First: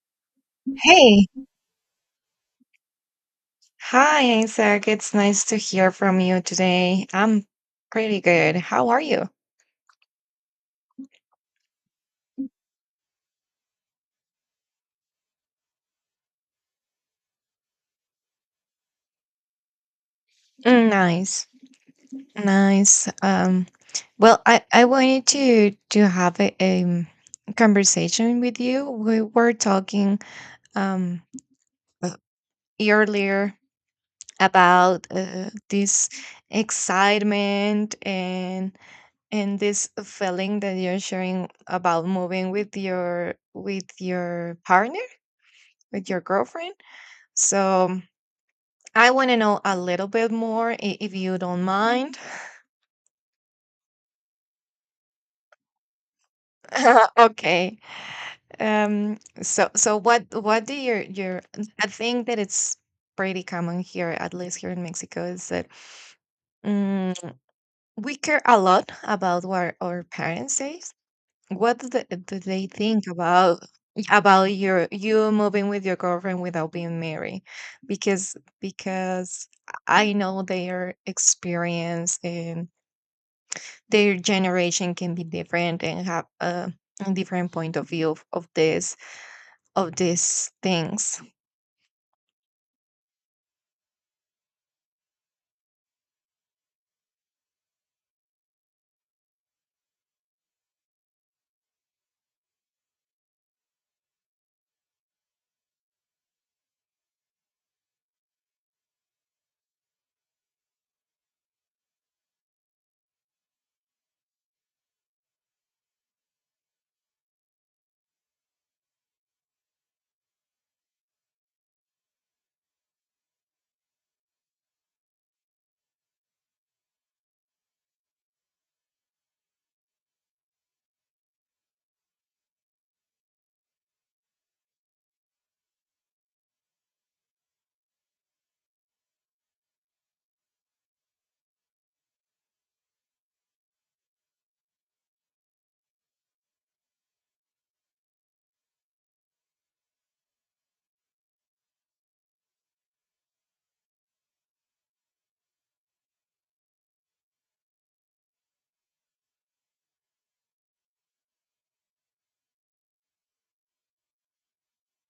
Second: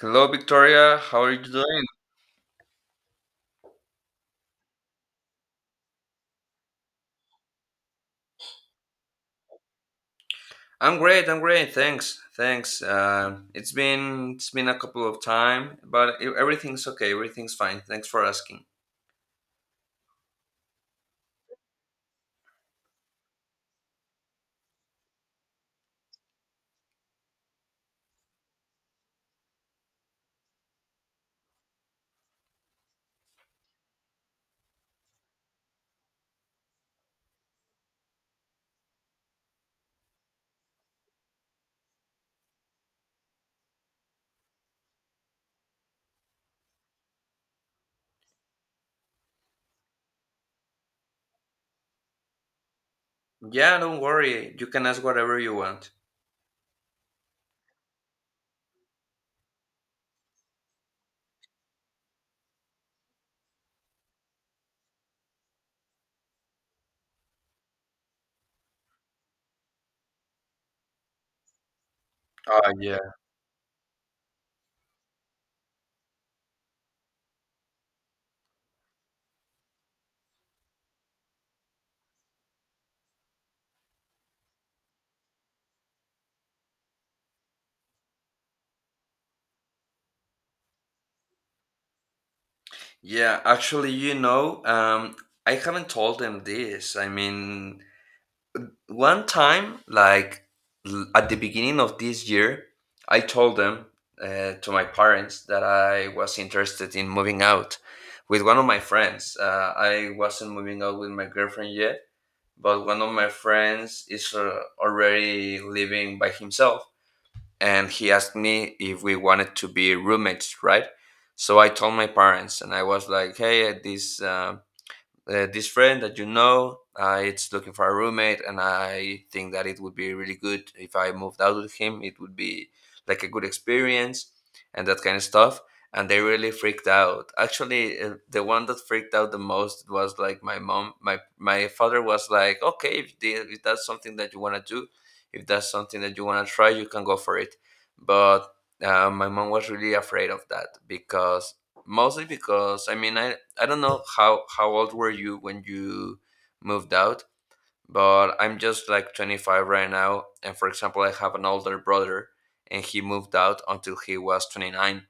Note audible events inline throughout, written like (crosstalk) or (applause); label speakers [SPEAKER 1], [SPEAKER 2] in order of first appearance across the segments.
[SPEAKER 1] Hello, Victoria. How
[SPEAKER 2] Hey.
[SPEAKER 1] are you doing?
[SPEAKER 2] Hi, Isaac. It's nice to hear from you today. I'm pretty good. How are you?
[SPEAKER 1] I'm great. I'm great. Thanks. Thanks. It's been a couple of time, but everything's okay. Everything's fine. Thanks for asking.
[SPEAKER 2] Mm, nice. Nice. Well, I wanted to have a conversation with you. We were talking um uh, earlier about this excitement and this feeling that you're sharing about moving with your partner, with your girlfriend. So I want to know a little bit more if you don't mind.
[SPEAKER 1] Yeah, don't worry. You can ask whatever you want.
[SPEAKER 2] (laughs) Okay. So what do your I think that it's pretty common here, at least here in Mexico, is that mm we care a lot about what our parents say. What do they
[SPEAKER 1] Oh, yeah.
[SPEAKER 2] think about you moving with your girlfriend without being married? Because I know their experience and their generation can be different and have a different point of view of this of these things.
[SPEAKER 1] Yeah, actually, I haven't told them this. I mean, one time like at the beginning of this year I told them, to my parents, that I was interested in moving out with one of my friends. I wasn't moving out with my girlfriend yet, but one of my friends is, already living by himself, and he asked me if we wanted to be roommates, right? So I told my parents and I was like, hey, this this friend that you know, it's looking for a roommate, and I think that it would be really good if I moved out with him. It would be like a good experience and that kind of stuff. And they really freaked out, actually. The one that freaked out the most was like my mom. My father was like, okay, if that's something that you want to do, if that's something that you want to try, you can go for it. But my mom was really afraid of that, because, mostly because, I mean, I don't know how old were you when you moved out, but I'm just like 25 right now, and for example, I have an older brother, and he moved out until he was 29.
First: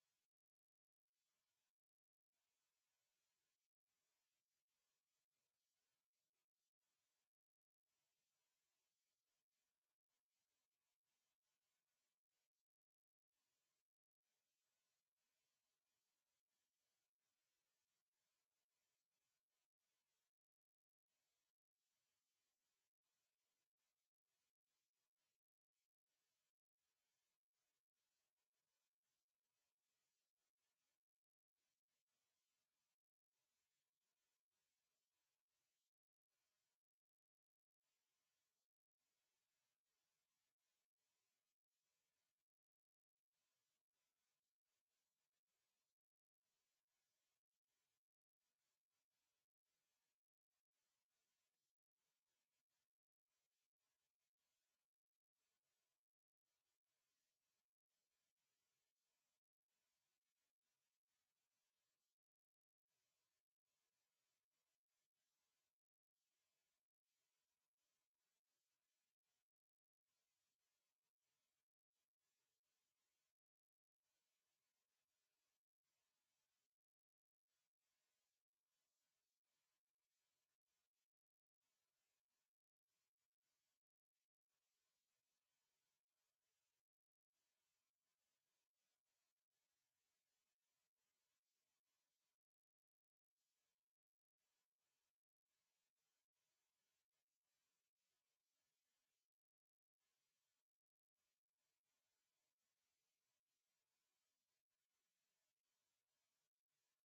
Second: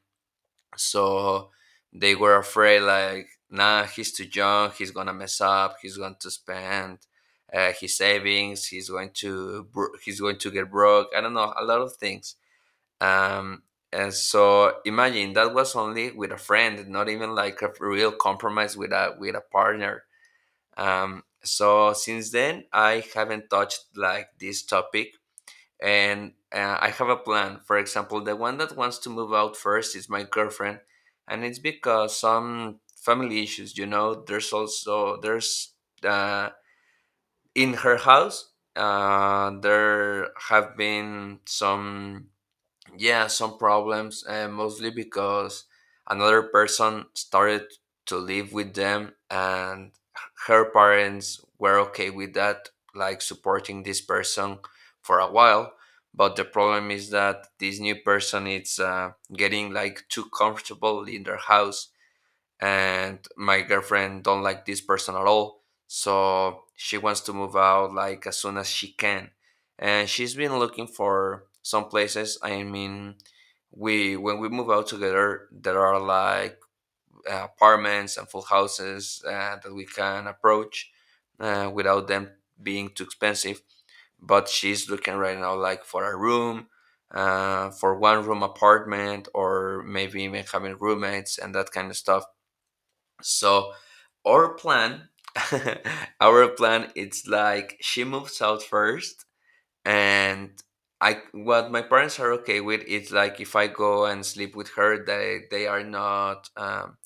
[SPEAKER 1] So they were afraid like, nah, he's too young, he's gonna mess up, he's going to spend. His savings, he's going to he's going to get broke, I don't know, a lot of things. um, and so imagine that was only with a friend, not even like a real compromise with a partner. So since then, I haven't touched like this topic, and I have a plan. For example, the one that wants to move out first is my girlfriend, and it's because some family issues. You know, there's also there's uh, in her house, there have been some, yeah, some problems, and mostly because another person started to live with them, and her parents were okay with that, like supporting this person for a while. But the problem is that this new person is, getting like too comfortable in their house, and my girlfriend don't like this person at all, so she wants to move out like as soon as she can. And she's been looking for some places. I mean, we when we move out together, there are like apartments and full houses that we can approach without them being too expensive. But she's looking right now like for a room, for one room apartment, or maybe even having roommates and that kind of stuff. So our plan, (laughs) our plan, it's like she moves out first, and I, what my parents are okay with is, like, if I go and sleep with her, they are not,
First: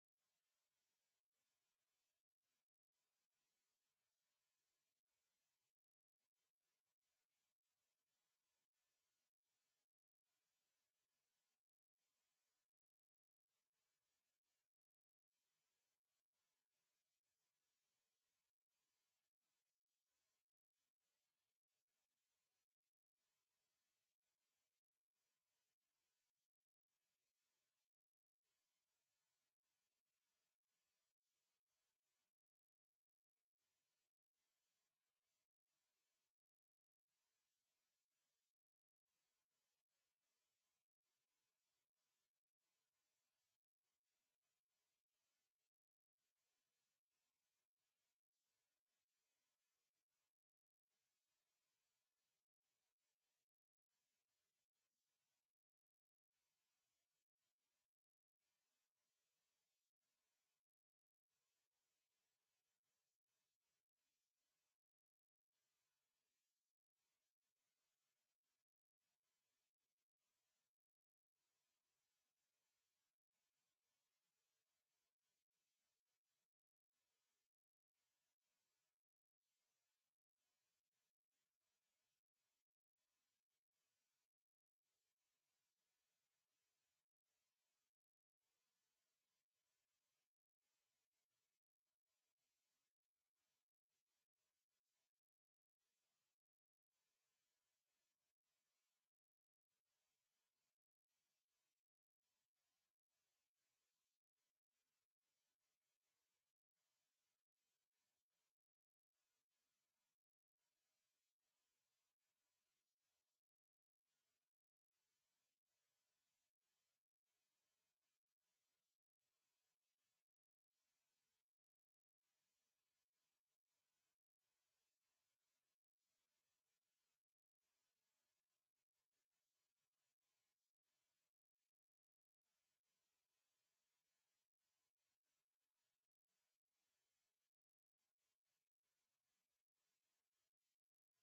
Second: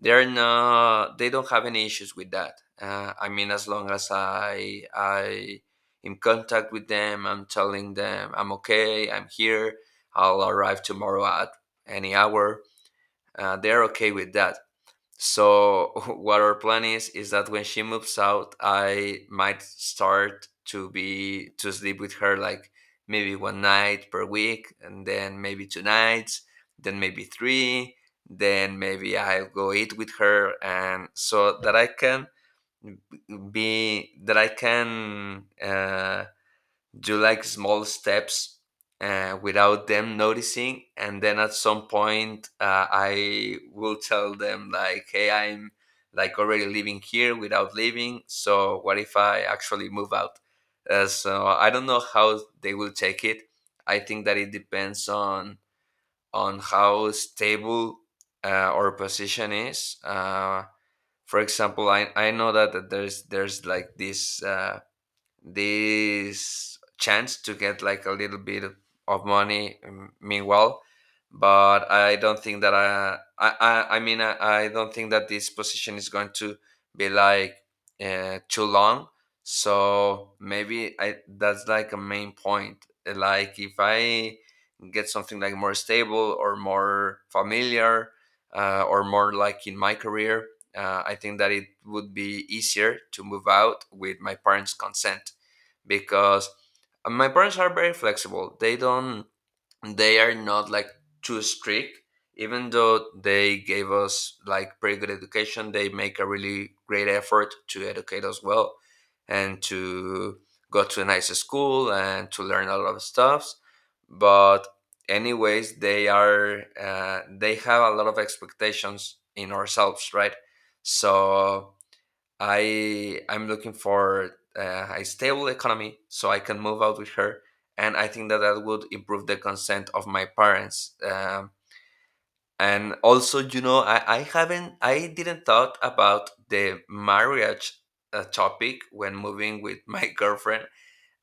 [SPEAKER 1] they are not, they don't have any issues with that. I mean, as long as I in contact with them, I'm telling them I'm okay, I'm here, I'll arrive tomorrow at any hour. They're okay with that. So (laughs) what our plan is that when she moves out, I might start to sleep with her like maybe one night per week, and then maybe two nights, then maybe three, then maybe I'll go eat with her, and so that I can be that I can uh, do like small steps without them noticing, and then at some point I will tell them like, hey, I'm like already living here without leaving, so what if I actually move out? So I don't know how they will take it. I think that it depends on how stable our position is. For example, I know that, that there's like this this chance to get like a little bit of money, meanwhile. But I don't think that I mean, I don't think that this position is going to be like too long. So maybe I that's like a main point. Like, if I get something like more stable or more familiar or more like in my career, I think that it would be easier to move out with my parents consent. Because my parents are very flexible. They don't, they are not like too strict. Even though they gave us like pretty good education, they make a really great effort to educate us well and to go to a nice school and to learn a lot of stuffs. But anyways, they are, they have a lot of expectations in ourselves, right? So I'm looking for a stable economy so I can move out with her, and I think that that would improve the consent of my parents. And also, you know, I didn't thought about the marriage topic when moving with my (laughs) girlfriend,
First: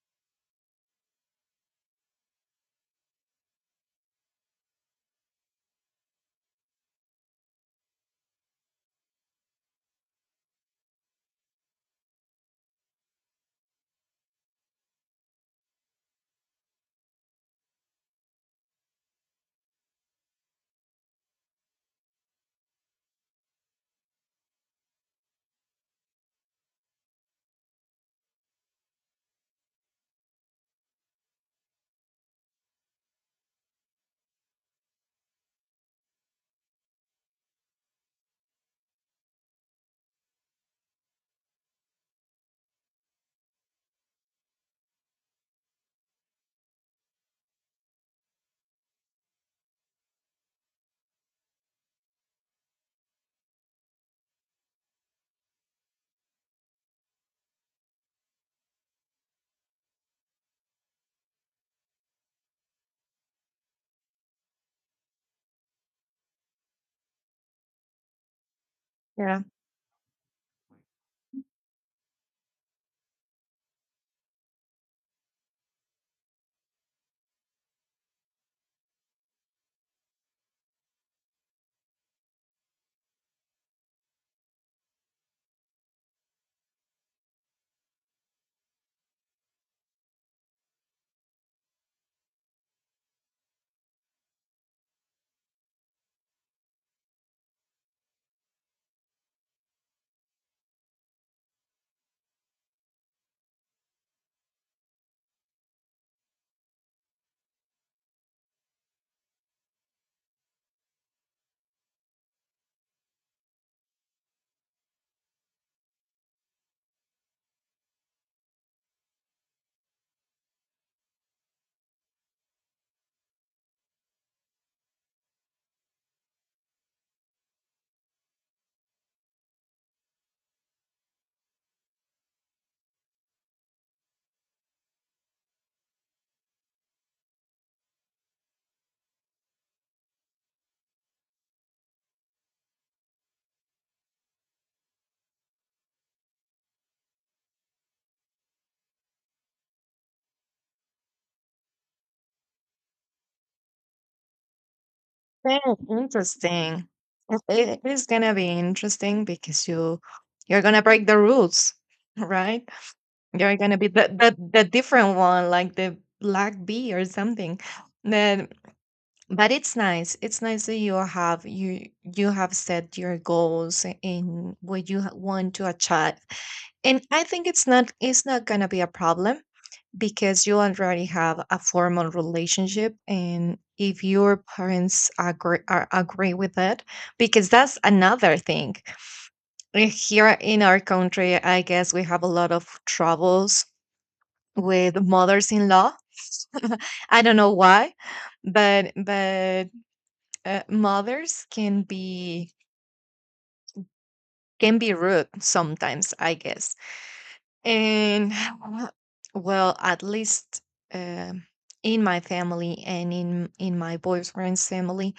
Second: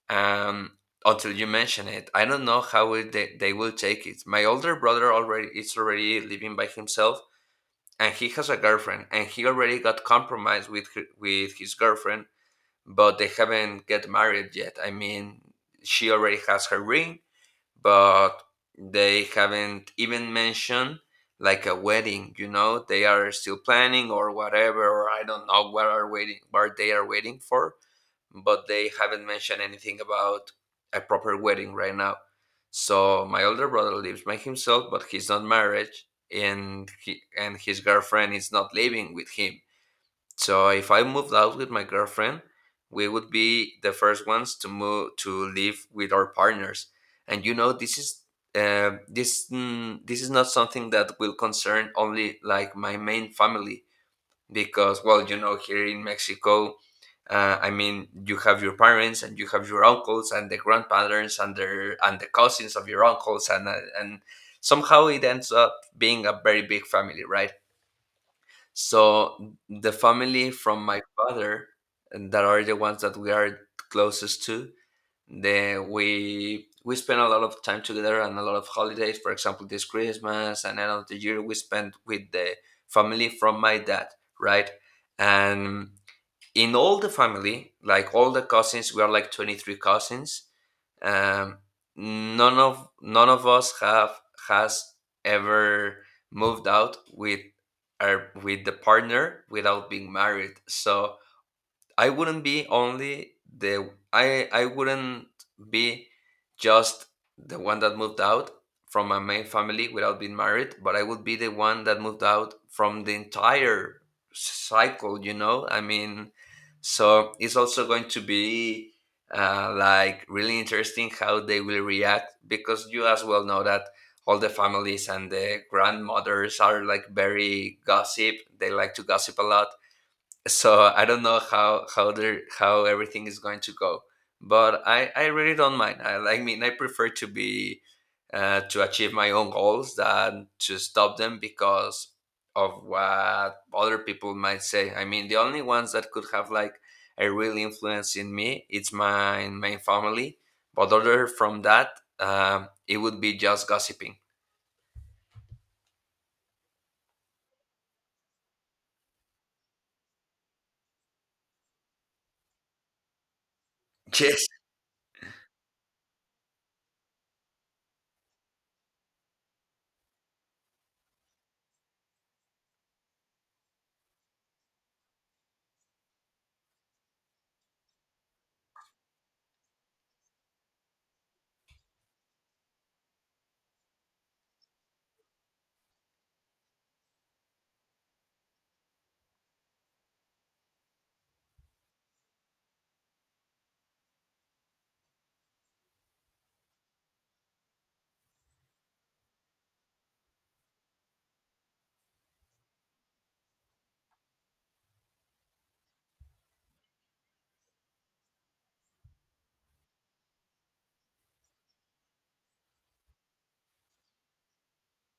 [SPEAKER 1] um, until you mention it. I don't know how they will take it. My older brother already is already living by himself, and he has a girlfriend, and he already got compromised with her, with his girlfriend, but they haven't get married yet. I mean, she already has her ring, but they haven't even mentioned like a wedding. You know, they are still planning or whatever, or I don't know what are waiting, what they are waiting for, but they haven't mentioned anything about a proper wedding right now. So my older brother lives by himself, but he's not married, and he, and his girlfriend is not living with him. So if I moved out with my girlfriend, we would be the first ones to move to live with our partners. And you know, this is, this is not something that will concern only like my main family. Because, well, you know, here in Mexico, I mean, you have your parents and you have your uncles and the grandparents and their, and the cousins of your uncles, and and somehow it ends up being a very big family, right?
[SPEAKER 2] Yeah,
[SPEAKER 1] So the family from my father, and that are the ones that we are closest to, they we spend a lot of time together and a lot of holidays. For example, this Christmas and end of the year we spent with the family from my dad, right? And in all the family, like all the cousins, we are like 23 cousins. Um, none of us have has ever moved out with our with the partner without being married. So I wouldn't be only the, I wouldn't be just the one that moved out from my main family without being married, but I would be the one that moved out from the entire cycle, you know? I mean, so it's also going to be like really interesting how they will react, because you as well know that all the families and the grandmothers are like very gossip. They like to gossip a lot. So I don't know how they, how everything is going to go, but I really don't mind. I mean, I prefer to be to achieve my own goals than to stop them because of what other people might say. I mean, the only ones that could have like a real influence in me, it's my family, but other from that, it would be just gossiping.
[SPEAKER 2] very interesting. It is gonna be interesting because you're gonna break the rules. (laughs) Right, you're gonna be
[SPEAKER 1] (laughs) Yes.
[SPEAKER 2] the different one, like the black bee or something. Then, but it's nice, it's nice that you have set your goals and what you want to achieve, and I think it's not, it's not going to be a problem because you already have a formal relationship, and if your parents agree with it, because that's another thing. Eh, here in our country I guess we have a lot of troubles with mothers-in-law. I don't know why, but mothers can be, can be rude sometimes, I guess. And (sighs) well, at least um in my family and in my boyfriend's family,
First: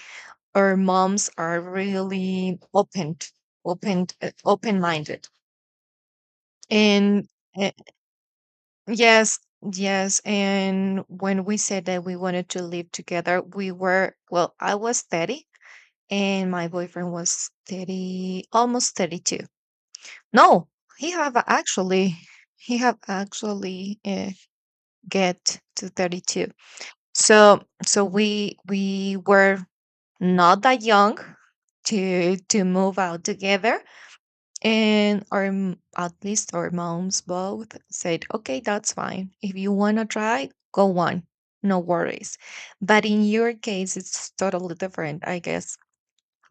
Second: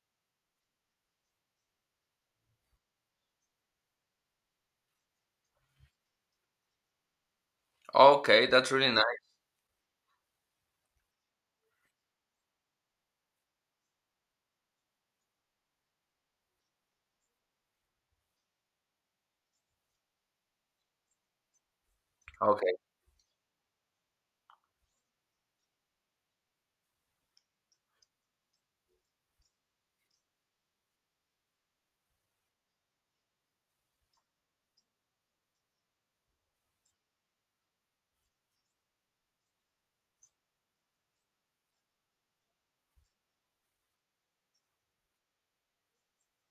[SPEAKER 2] our moms are really open, open, open minded and uh,
[SPEAKER 1] Okay, that's really nice.
[SPEAKER 2] yes, yes, and when we said that we wanted to live together, we were, well, I was 30 and my boyfriend was 30, almost 32. No, he have actually,
[SPEAKER 1] Okay.
[SPEAKER 2] he have actually uh, get to 32. So so we were not that young to move out together, and our at least our moms both said okay, that's fine, if you want to try, go on, no worries. But in your case, it's totally different, I guess,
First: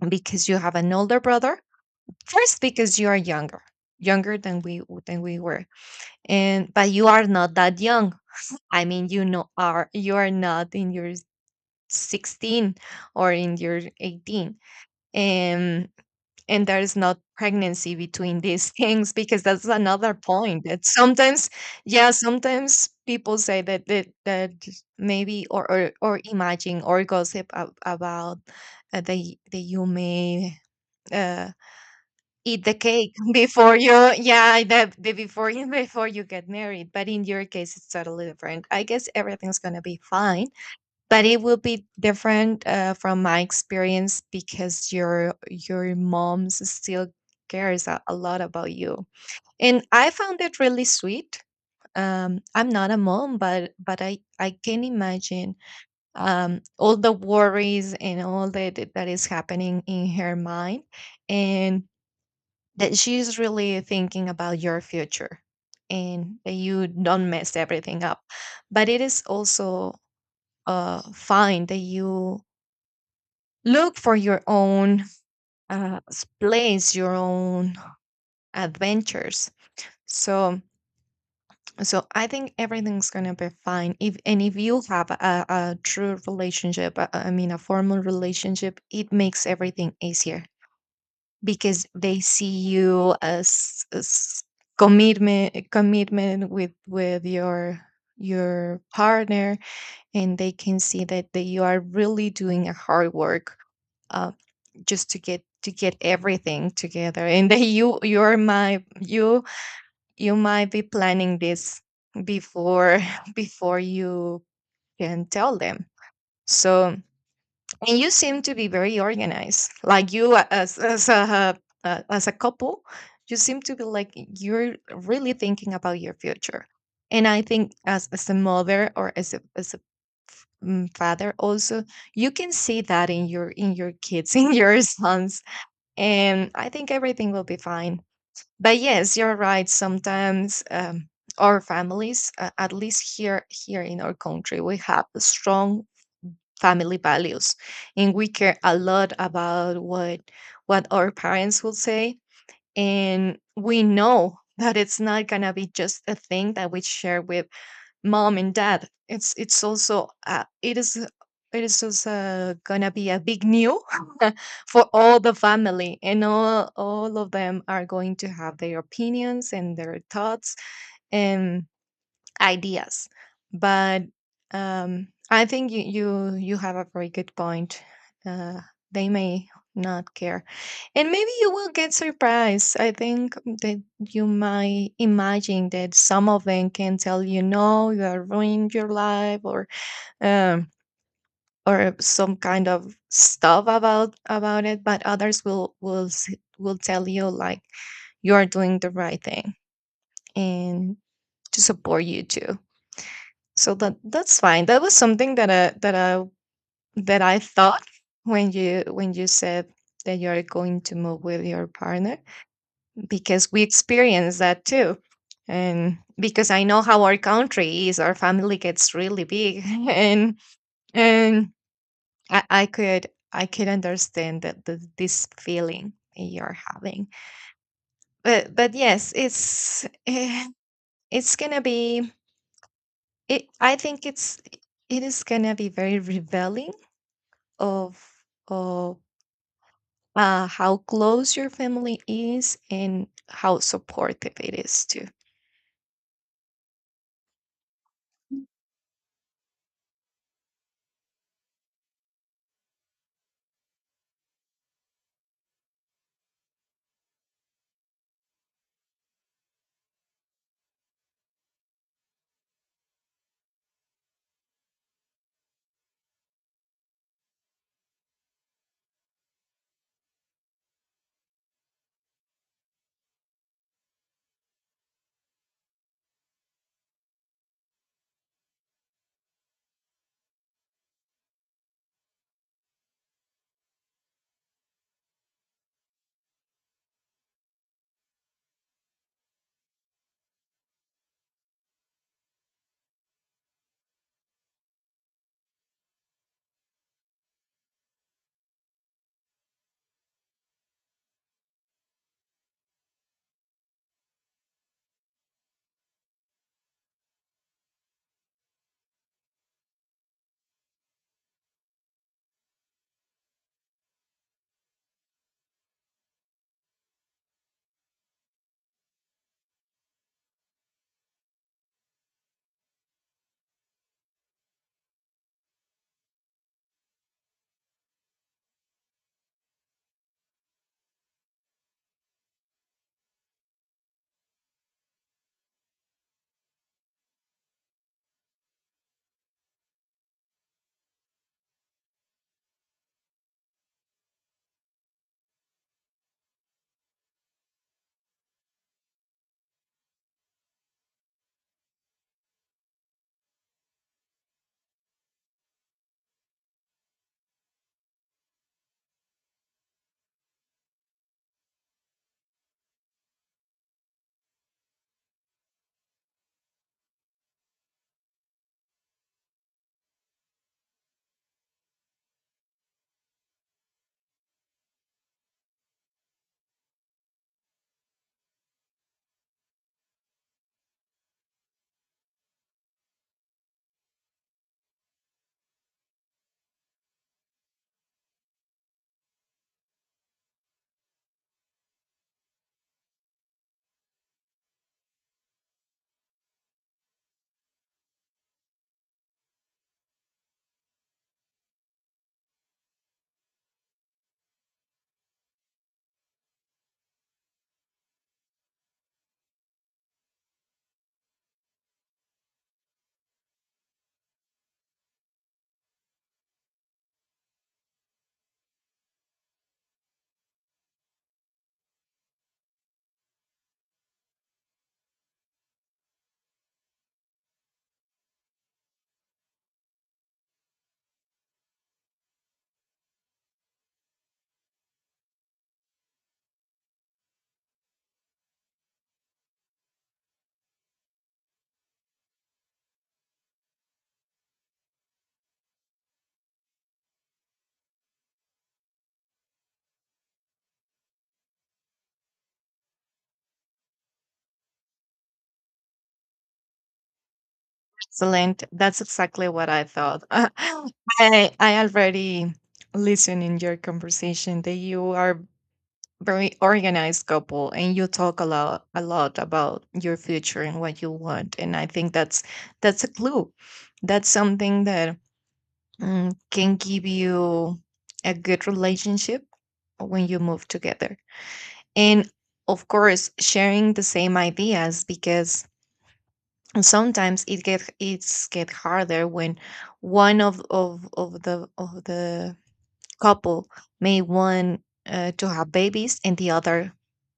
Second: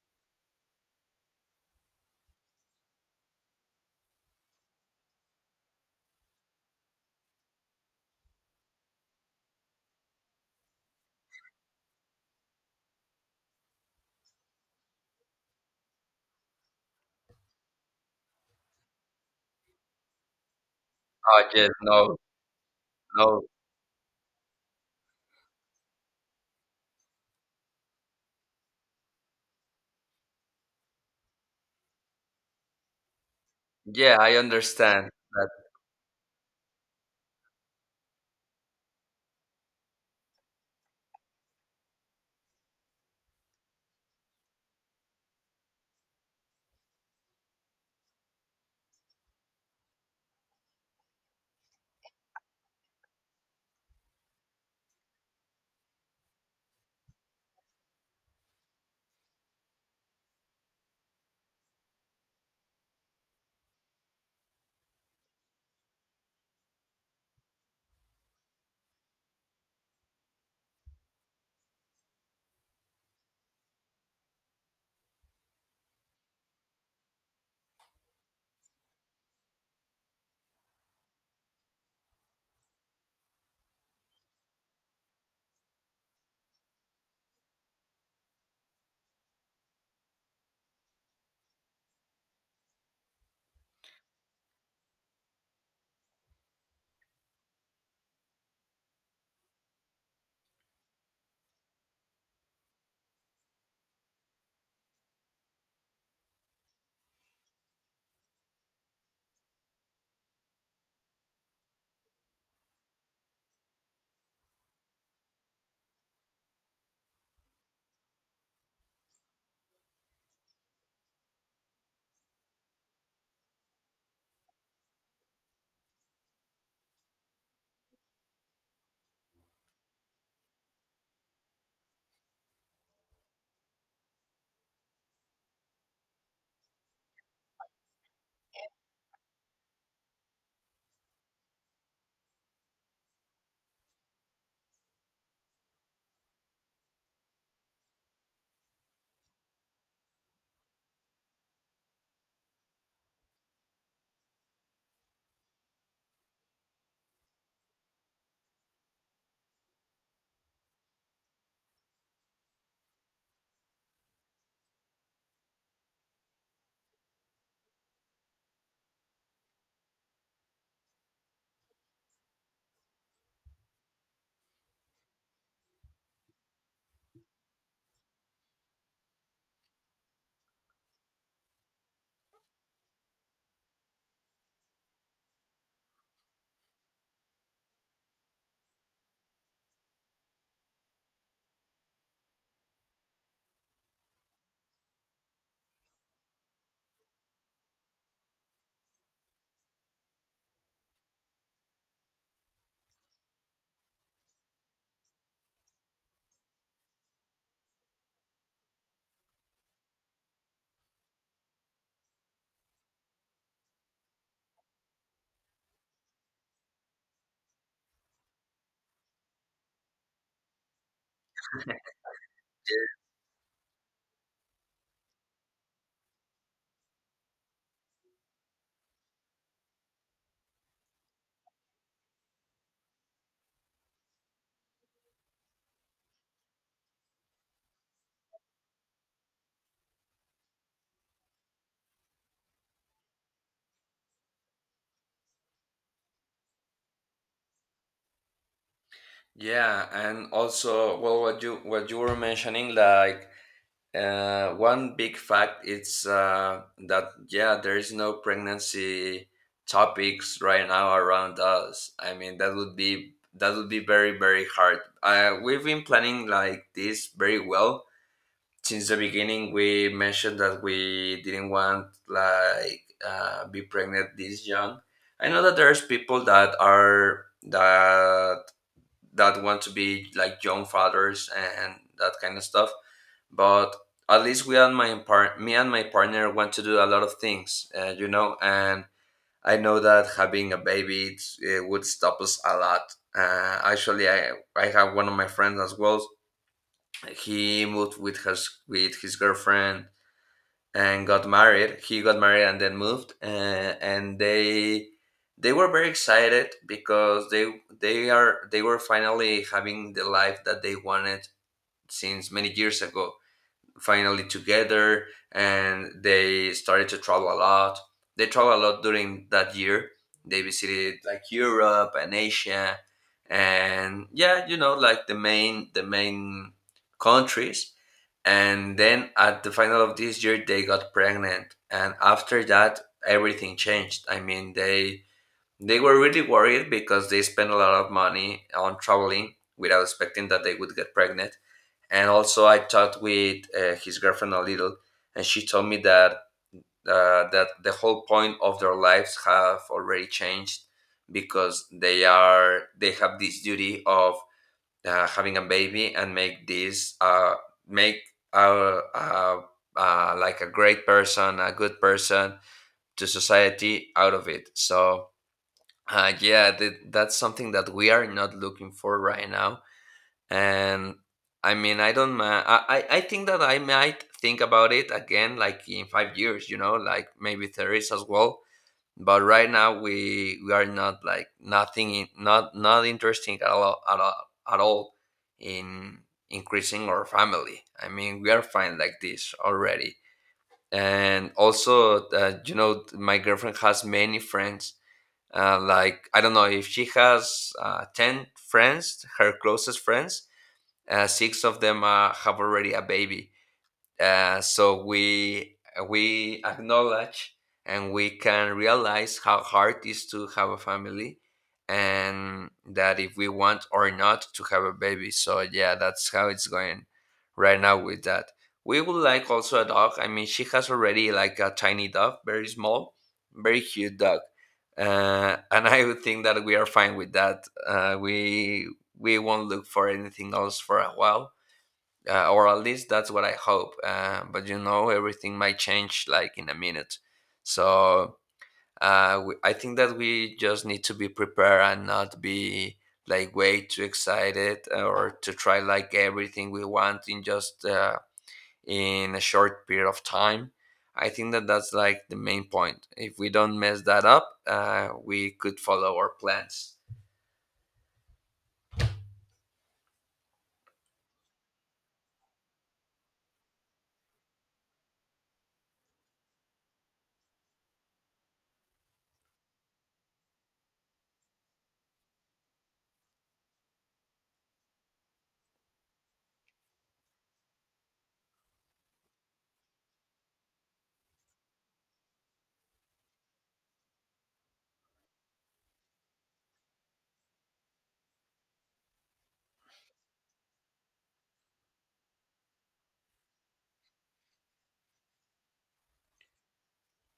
[SPEAKER 2] because you have an older brother. First, because you are younger, than we, were. And but you are not that young, I mean, you know, are you are not in your 16 or in your 18. And there is not pregnancy between these (laughs) things, because that's another point that
[SPEAKER 1] Oh
[SPEAKER 2] sometimes,
[SPEAKER 1] yes,
[SPEAKER 2] yeah,
[SPEAKER 1] no,
[SPEAKER 2] sometimes people
[SPEAKER 1] no.
[SPEAKER 2] say that maybe, or or imagine or gossip about the human, uh, eat the cake (laughs) before you,
[SPEAKER 1] Yeah, I
[SPEAKER 2] yeah,
[SPEAKER 1] understand.
[SPEAKER 2] the before you (laughs) before you get married. But in your case, it's totally different, I guess. Everything's going to be fine. But it will be different from my experience, because your mom still cares a lot about you, and I found it really sweet. Um, I'm not a mom, but I can imagine, all the worries and all that that is happening in her mind, and that she's really thinking about your future and that you don't mess everything up. But it is also fine that you look for your own place, your own adventures. So, so I think everything's gonna be fine. If, and if you have a true relationship, I mean, a formal relationship, it makes everything easier, because they see you as commitment, commitment with your partner. And they can see that you are really doing a hard work, uh, just to get everything together, and that you you're my you you might be planning this before (laughs) before you can tell them. So, and you seem to be very organized. Like as a couple, you seem to be like you're really thinking about your future. And I think as a mother, or as a father also, you can see that in your kids (laughs) in your sons, and I think everything will be fine. But yes, you're right, sometimes, our families, at least here, here in our country, we have strong family values, and we care a lot about what our parents will say. And we know that it's not gonna be just a thing that we share with mom and dad. It is, it is also gonna be a big new (laughs) for all the family, and all of them are going to have their opinions and their thoughts and ideas. But I think you you have a very good point. Uh, they may not care, and maybe you will get surprised. I think that you might imagine that some of them can tell you, no, you are ruining your life, um, or some kind of stuff about it. But others will will tell you like, you are doing the right thing, and to support you too. So that, that's fine. That was something that I thought when you said that you're going to move with your partner, because we experienced that too. And because I know how our country is, our family gets really big (laughs) and and I could, I could understand this feeling that you're having. But yes, it's it's gonna be, it, I think it's, it is gonna be very revealing of of how close your family is and how supportive it is too.
[SPEAKER 1] Yeah, and also, well, what you were mentioning, like, one big fact is, that, yeah, there is no pregnancy topics right now around us. I mean, that would be, that would be very very hard. We've been planning like this very well since the beginning. We mentioned that we didn't want like, be pregnant this young. I know that there's people that are that that want to be like young fathers and that kind of stuff. But at least we and my me and my partner want to do a lot of things, you know. And I know that having a baby, it would stop us a lot. Actually, I have one of my friends as well. He moved with his girlfriend and got married. He got married and then moved, and they were very excited because they were finally having the life that they wanted since many years ago, finally together, and they started to travel a lot. They traveled a lot during that year. They visited like Europe and Asia, and yeah, like the main countries. And then at the final of this year they got pregnant, and after that everything changed. I mean, they were really worried because they spent a lot of money on traveling without expecting that they would get pregnant. And also, I talked with his girlfriend a little, and she told me that the whole point of their lives have already changed, because they have this duty of having a baby and make this make uh, uh, like a great person, a good person to society out of it. So yeah, that's something that we are not looking for right now. And I mean, I don't ma- I think that I might think about it again, like in 5 years, like maybe there is as well. But right now we are not, like, nothing in, not interesting at all at all, at all, in increasing our family. I mean, we are fine like this already. And also, my girlfriend has many friends. Like, I don't know if she has, 10 friends, her closest friends. Six of them, have already a baby. So we acknowledge, and we can realize how hard it is to have a family, and that if we want or not to have a baby. So, yeah, that's how it's going right now with that. We would like also a dog. I mean, she has already like a tiny dog, very small, very cute dog, and (laughs) I would think that we are fine with that. We won't look for anything else for a while, or at least that's what I hope. But everything might change, like, in a minute. So I think that we just need to be prepared and not be, like, way too excited, or to try like everything we want in just in a short period of time. I think that that's like the main point. If we don't mess that up, we could follow our plans.
[SPEAKER 2] Excellent. That's exactly what I thought. (laughs) I already listen in your conversation that you are very organized couple, and you talk a lot, a lot about your future and what you want, and I think that's a clue. That's something that can give you a good relationship when you move together. And of course, sharing the same ideas, because sometimes it's get harder when one of the couple may want to have babies and the other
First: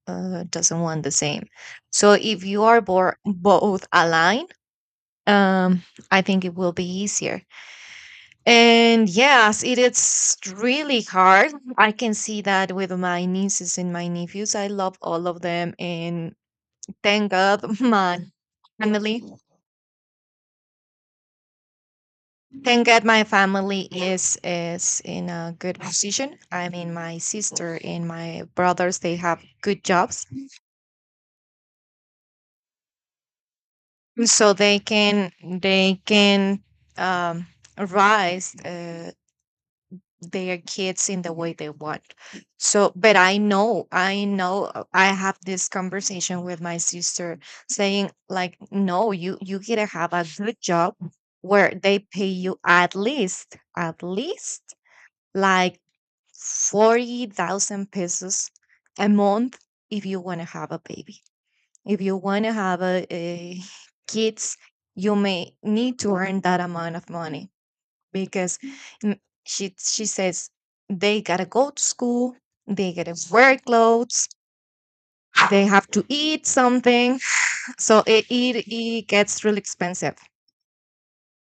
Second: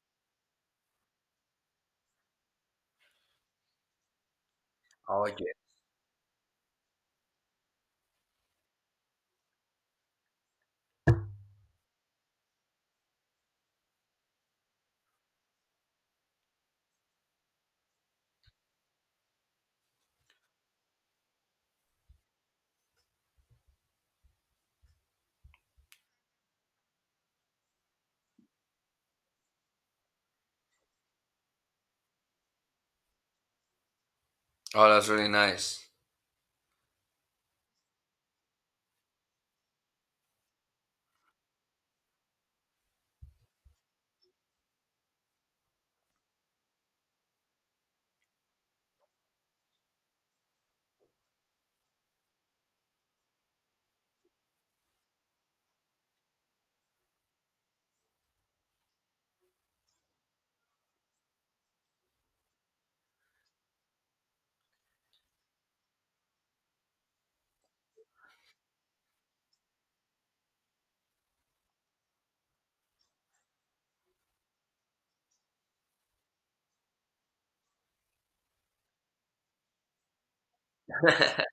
[SPEAKER 2] doesn't want the same. So if you are both aligned,
[SPEAKER 1] Oh, yeah.
[SPEAKER 2] um I think it will be easier. And yes, it is really hard. I can see that with my nieces and my nephews. I love all of them. And thank God my family. Thank God my family is in a good position. I mean, my sister and my brothers, they have good jobs, so they
[SPEAKER 1] Oh, that's really
[SPEAKER 2] can,
[SPEAKER 1] nice.
[SPEAKER 2] they can um rise their kids in the way they want. So, but I know, I know, I have this conversation with my sister saying like, no, you gotta have a good job where they pay you at least like 40,000 pesos a month if you want to have a baby. If you want to have a kids, you may need to earn that amount of money, because n- she says they gotta go to school, they gotta wear clothes, they have to eat something, (laughs) so it gets really expensive.
[SPEAKER 1] (laughs)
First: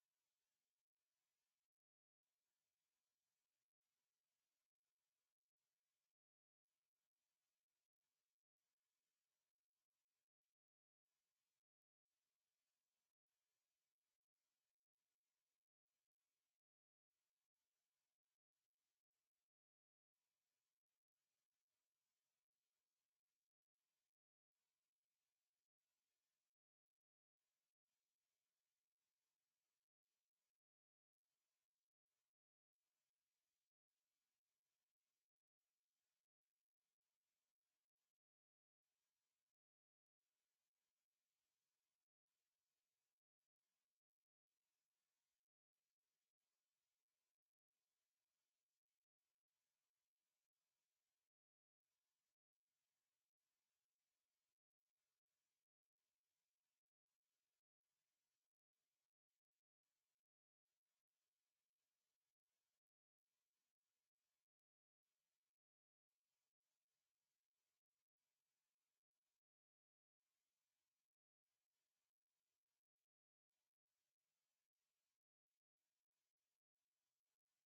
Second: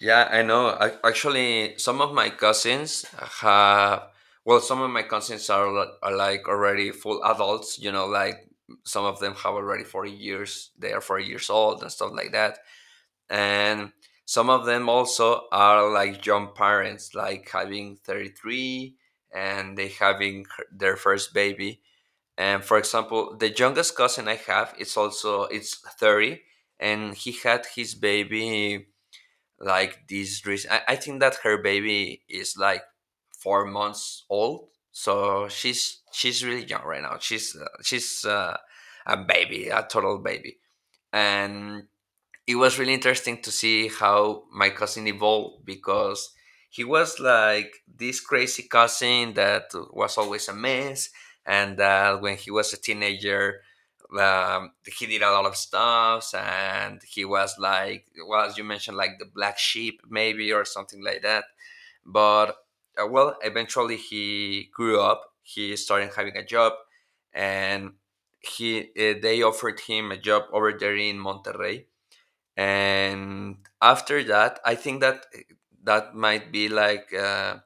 [SPEAKER 1] Yeah, I know. I, actually, some of my cousins have, well, Some of my cousins are like already full adults, you know, like some of them have already 40 years, they are 40 years old and stuff like that. And some of them also are like young parents, like having 33, and they having their first baby. And for example, the youngest cousin I have, it's also, it's 30, and he had his baby. Like, this reason, I think that her baby is like 4 months old, so she's really young right now. She's a total baby. And it was really interesting to see how my cousin evolved, because he was like this crazy cousin that was always a mess, and that when he was a teenager, he did a lot of stuff. And he was like, well, as you mentioned, like the black sheep, maybe, or something like that. But well, eventually he grew up. He started having a job. And he they offered him a job over there in Monterrey. And after that, I think that that might be like uh,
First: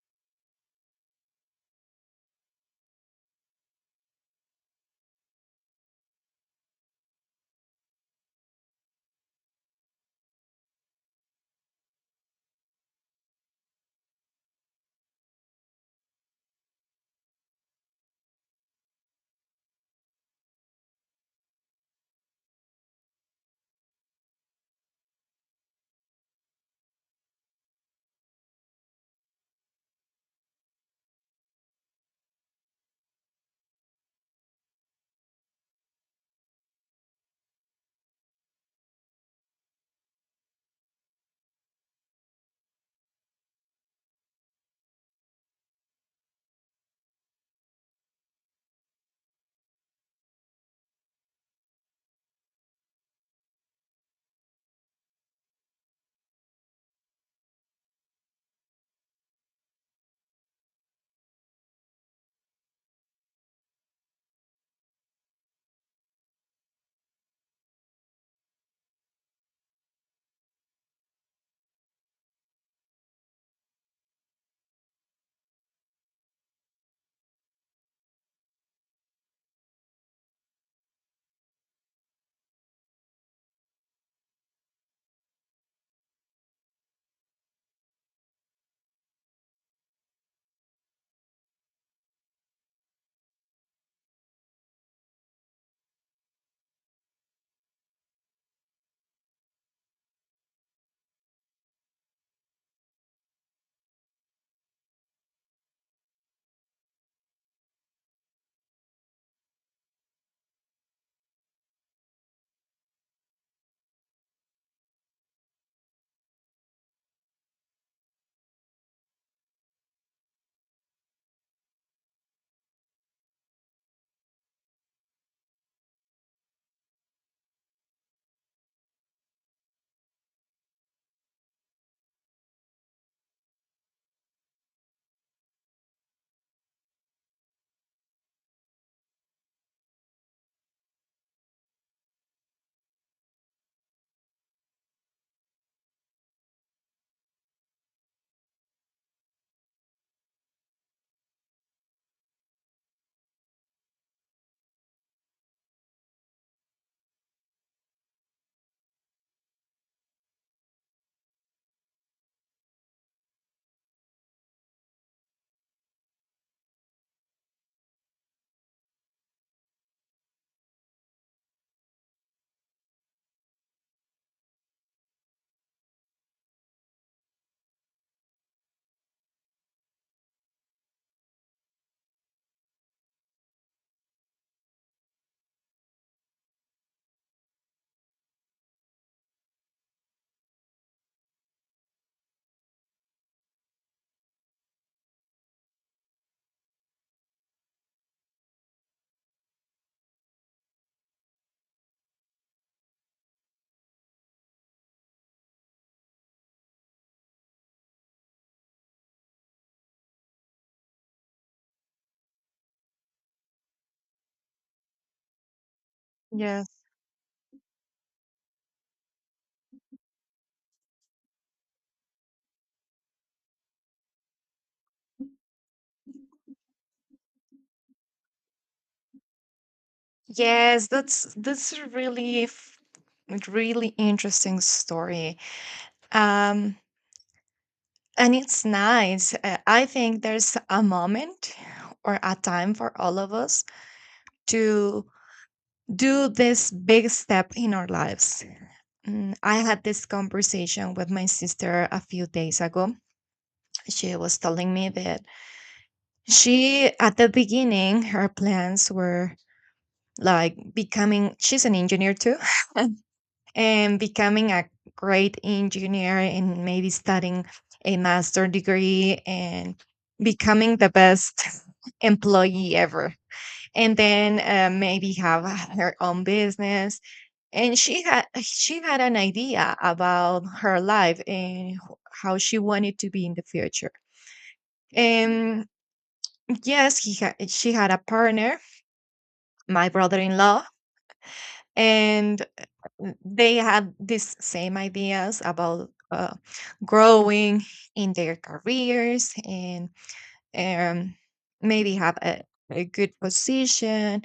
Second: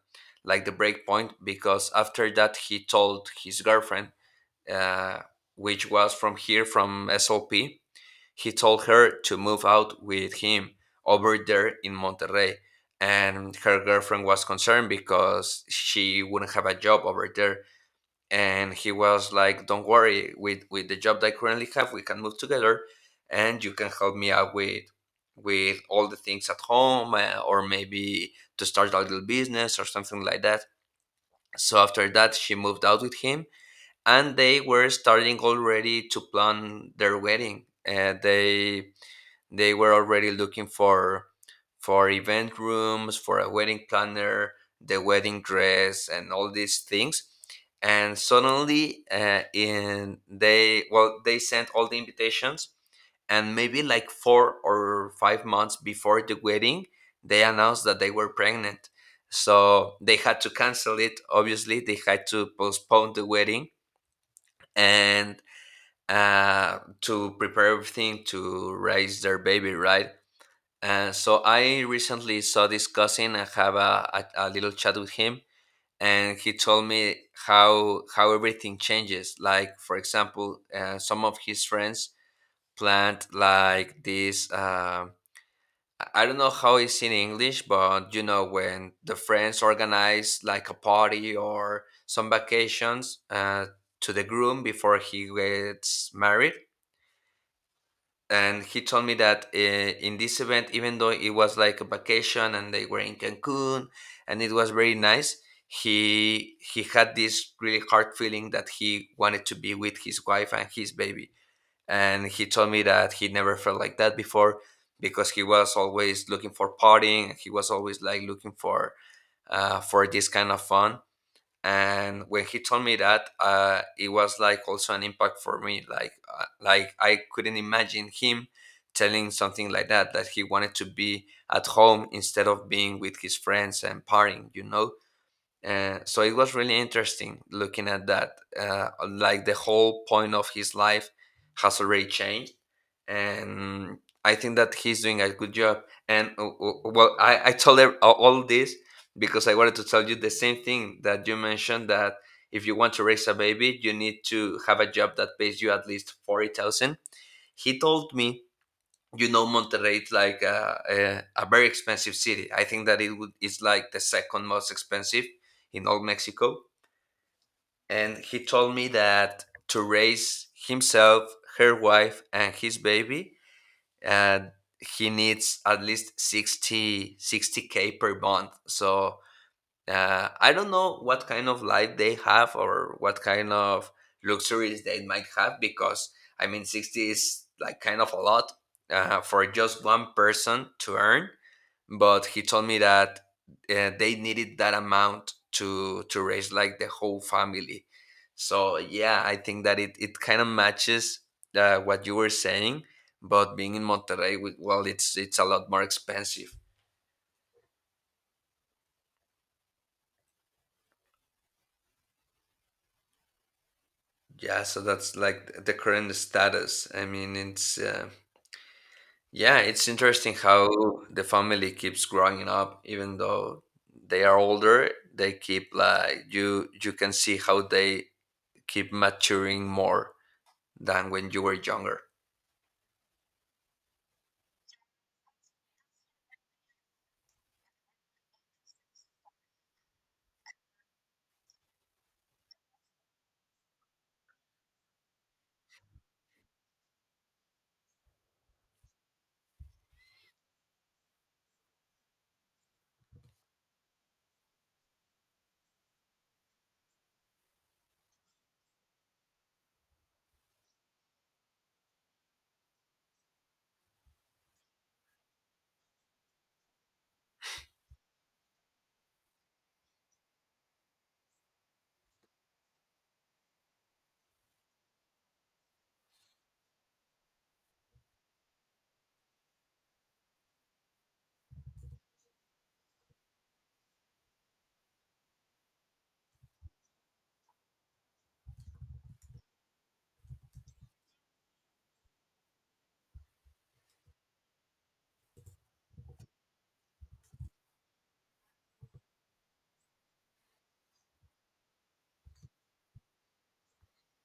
[SPEAKER 1] like the break point, because after that he told his girlfriend, uh, which was from here, from Sop, he told her to move out with him over there in Monterrey. And her girlfriend was concerned because she wouldn't have a job over there. And he was like, don't worry, with the job that I currently have, we can move together, and you can help me out with all the things at home, or maybe to start a little business or something like that. So after that, she moved out with him, and they were starting already to plan their wedding. They were already looking for event rooms, for a wedding planner, the wedding dress, and all these things. And suddenly, they sent all the invitations, and maybe like 4 or 5 months before the wedding, they announced that they were pregnant. So they had to cancel it. Obviously, they had to postpone the wedding, and to prepare everything to raise their baby, right? So I recently saw this cousin and have a little chat with him, and he told me how everything changes. Like, for example, some of his friends plant like this. I don't know how it's in English, but you know, when the friends organize like a party or some vacations, to the groom before he gets married. And he told me that in this event, even though it was like a vacation and they were in Cancun, and it was very nice, he had this really hard feeling that he wanted to be with his wife and his baby. And he told me that he never felt like that before, because he was always looking for partying. He was always, like, looking for this kind of fun. And when he told me that, it was like also an impact for me, like like I couldn't imagine him telling something like that, that he wanted to be at home instead of being with his friends and partying. So it was really interesting looking at that. Like, the whole point of his life has already changed, and I think that he's doing a good job. And well, I told her all this, because I wanted to tell you the same thing that you mentioned, that if you want to raise a baby, you need to have a job that pays you at least 40,000. He told me, Monterrey is like a very expensive city. I think that it would is like the second most expensive in all Mexico. And he told me that, to raise himself, her wife, and his baby, uh, he needs at least sixty k per month. So, I don't know what kind of life they have or what kind of luxuries they might have, because, I mean, 60 is like kind of a lot, for just one person to earn. But he told me that they needed that amount to raise, like, the whole family. So, yeah, I think that it kind of matches what you were saying. But being in Monterrey, with well, it's a lot more expensive. Yeah, so that's like the current
[SPEAKER 2] Yes.
[SPEAKER 1] status. I mean, it's interesting how the family keeps growing up, even though they are older. They keep, like, you — you can see how they keep maturing more
[SPEAKER 2] Yes,
[SPEAKER 1] than when you were
[SPEAKER 2] that's a
[SPEAKER 1] younger.
[SPEAKER 2] really interesting story. Um, and it's nice. I think there's a moment or a time for all of us to do this big step in our lives. Mm, I had this conversation with my sister a few days ago. She was telling me that at the beginning, her plans were like becoming, she's an engineer too, (laughs) and becoming a great engineer, and maybe studying a master degree, and becoming the best (laughs) employee ever. And then maybe have her own business. And she had an idea about her life and how she wanted to be in the future. And yes, he had she had a partner, my brother-in-law, and they had these same ideas about growing in their careers and um, maybe have a good position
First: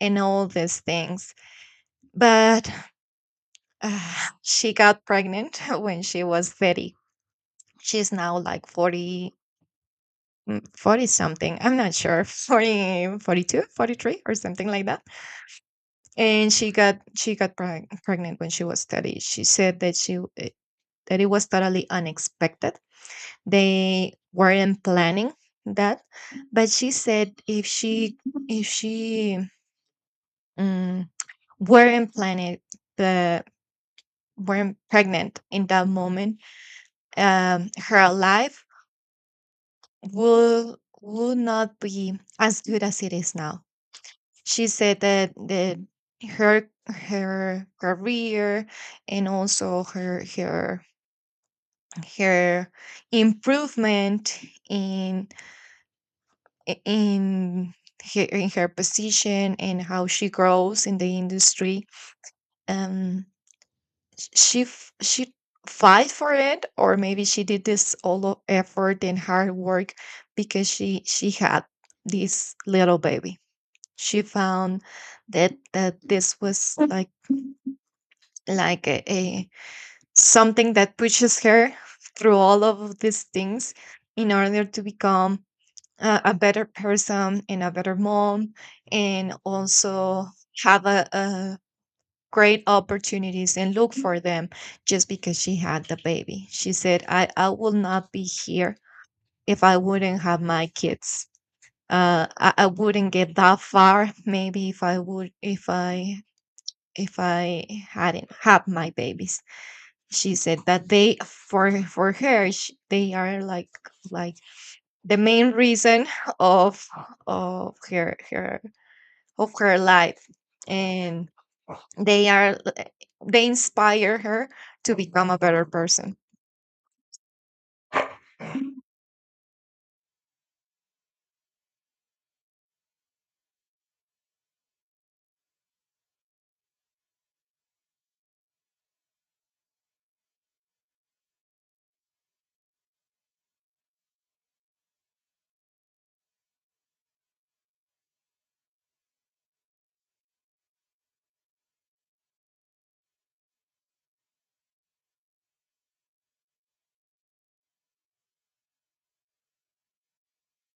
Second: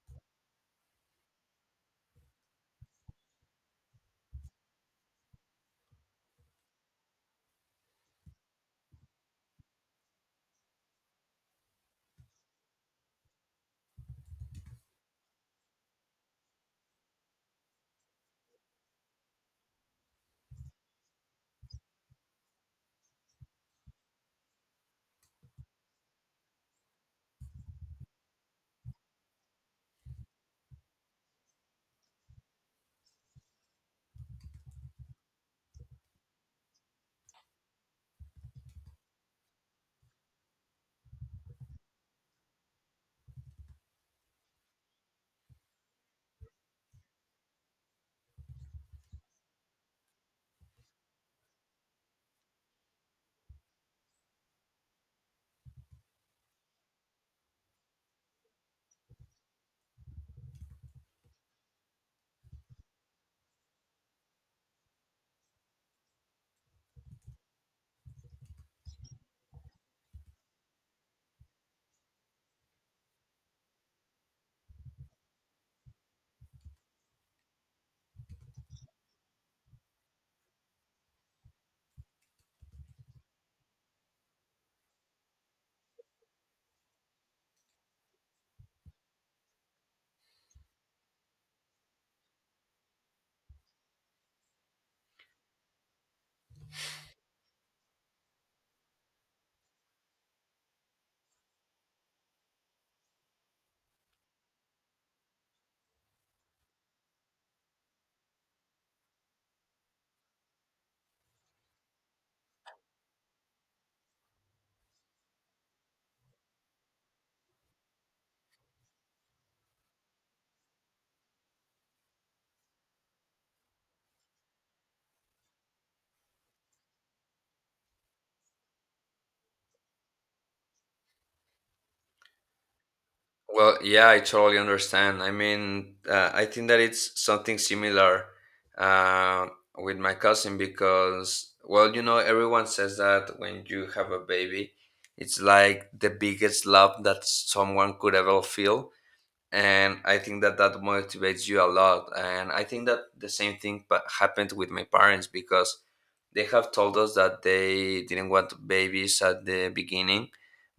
[SPEAKER 2] and all these things. But (sighs) uh, she got pregnant (laughs) when she was 30. She's now like 40, 40 something, I'm not sure. (laughs) 40, 42, 43, or something like that. And she got pregnant when she was 30. She said that that it was totally unexpected. They weren't planning that. But she said if she, if she mm, weren't planning the weren't pregnant in that moment, um, her life will not be as good as it is now. She said that the her her career, and also her her her improvement in i- in her, in her position, and how she grows in the industry, um, she fight for it, or maybe she did this all effort and hard work, because she had this little baby. She found that that this was like a something that pushes her through all of these things in order to become a better person and a better mom, and also have a great opportunities and look for them, just because she had the baby. She said, I will not be here if I wouldn't have my kids. Uh, I wouldn't get that far, maybe, if I would, if I hadn't had my babies. She said that they for her, sh they are like the main reason of of her her of her life, and they are, they inspire her to become a better person.
[SPEAKER 1] Well, yeah, I totally understand. I mean, I think that it's something similar uh, with my cousin, because, well, everyone says that when you have a baby, it's like the biggest love that someone could ever feel. And I think that that motivates you a lot. And I think that the same thing but happened with my parents, because they have told us that they didn't want babies at the beginning,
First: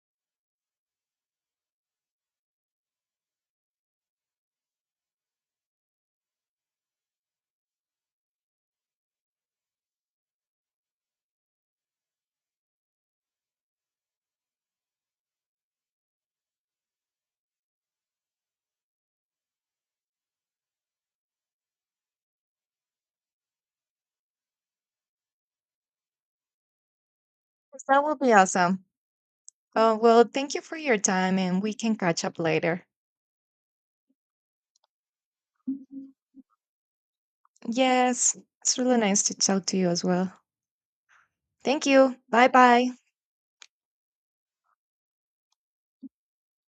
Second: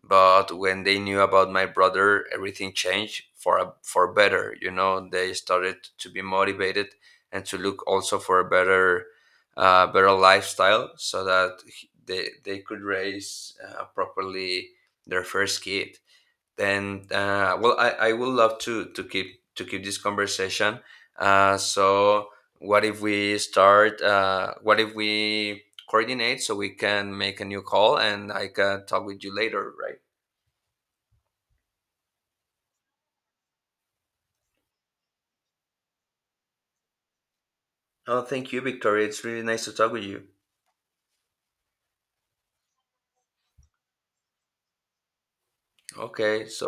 [SPEAKER 1] but when they knew about my brother, everything changed for better. You know, they started to be motivated and to look also for a better lifestyle, so that they could raise, properly, their first kid. And well, I would love to keep this conversation, so what if we coordinate, so we can make a new
[SPEAKER 2] So
[SPEAKER 1] call,
[SPEAKER 2] that would
[SPEAKER 1] and
[SPEAKER 2] be
[SPEAKER 1] I
[SPEAKER 2] awesome.
[SPEAKER 1] can talk with you later, right?
[SPEAKER 2] Well, thank you for your time, and we can catch up later.
[SPEAKER 1] Oh,
[SPEAKER 2] Yes,
[SPEAKER 1] thank you,
[SPEAKER 2] it's really
[SPEAKER 1] Victoria,
[SPEAKER 2] nice
[SPEAKER 1] it's
[SPEAKER 2] to
[SPEAKER 1] really
[SPEAKER 2] talk
[SPEAKER 1] nice to
[SPEAKER 2] to you
[SPEAKER 1] talk
[SPEAKER 2] as
[SPEAKER 1] with you.
[SPEAKER 2] well. Thank you. Bye bye.
[SPEAKER 1] Okay, so,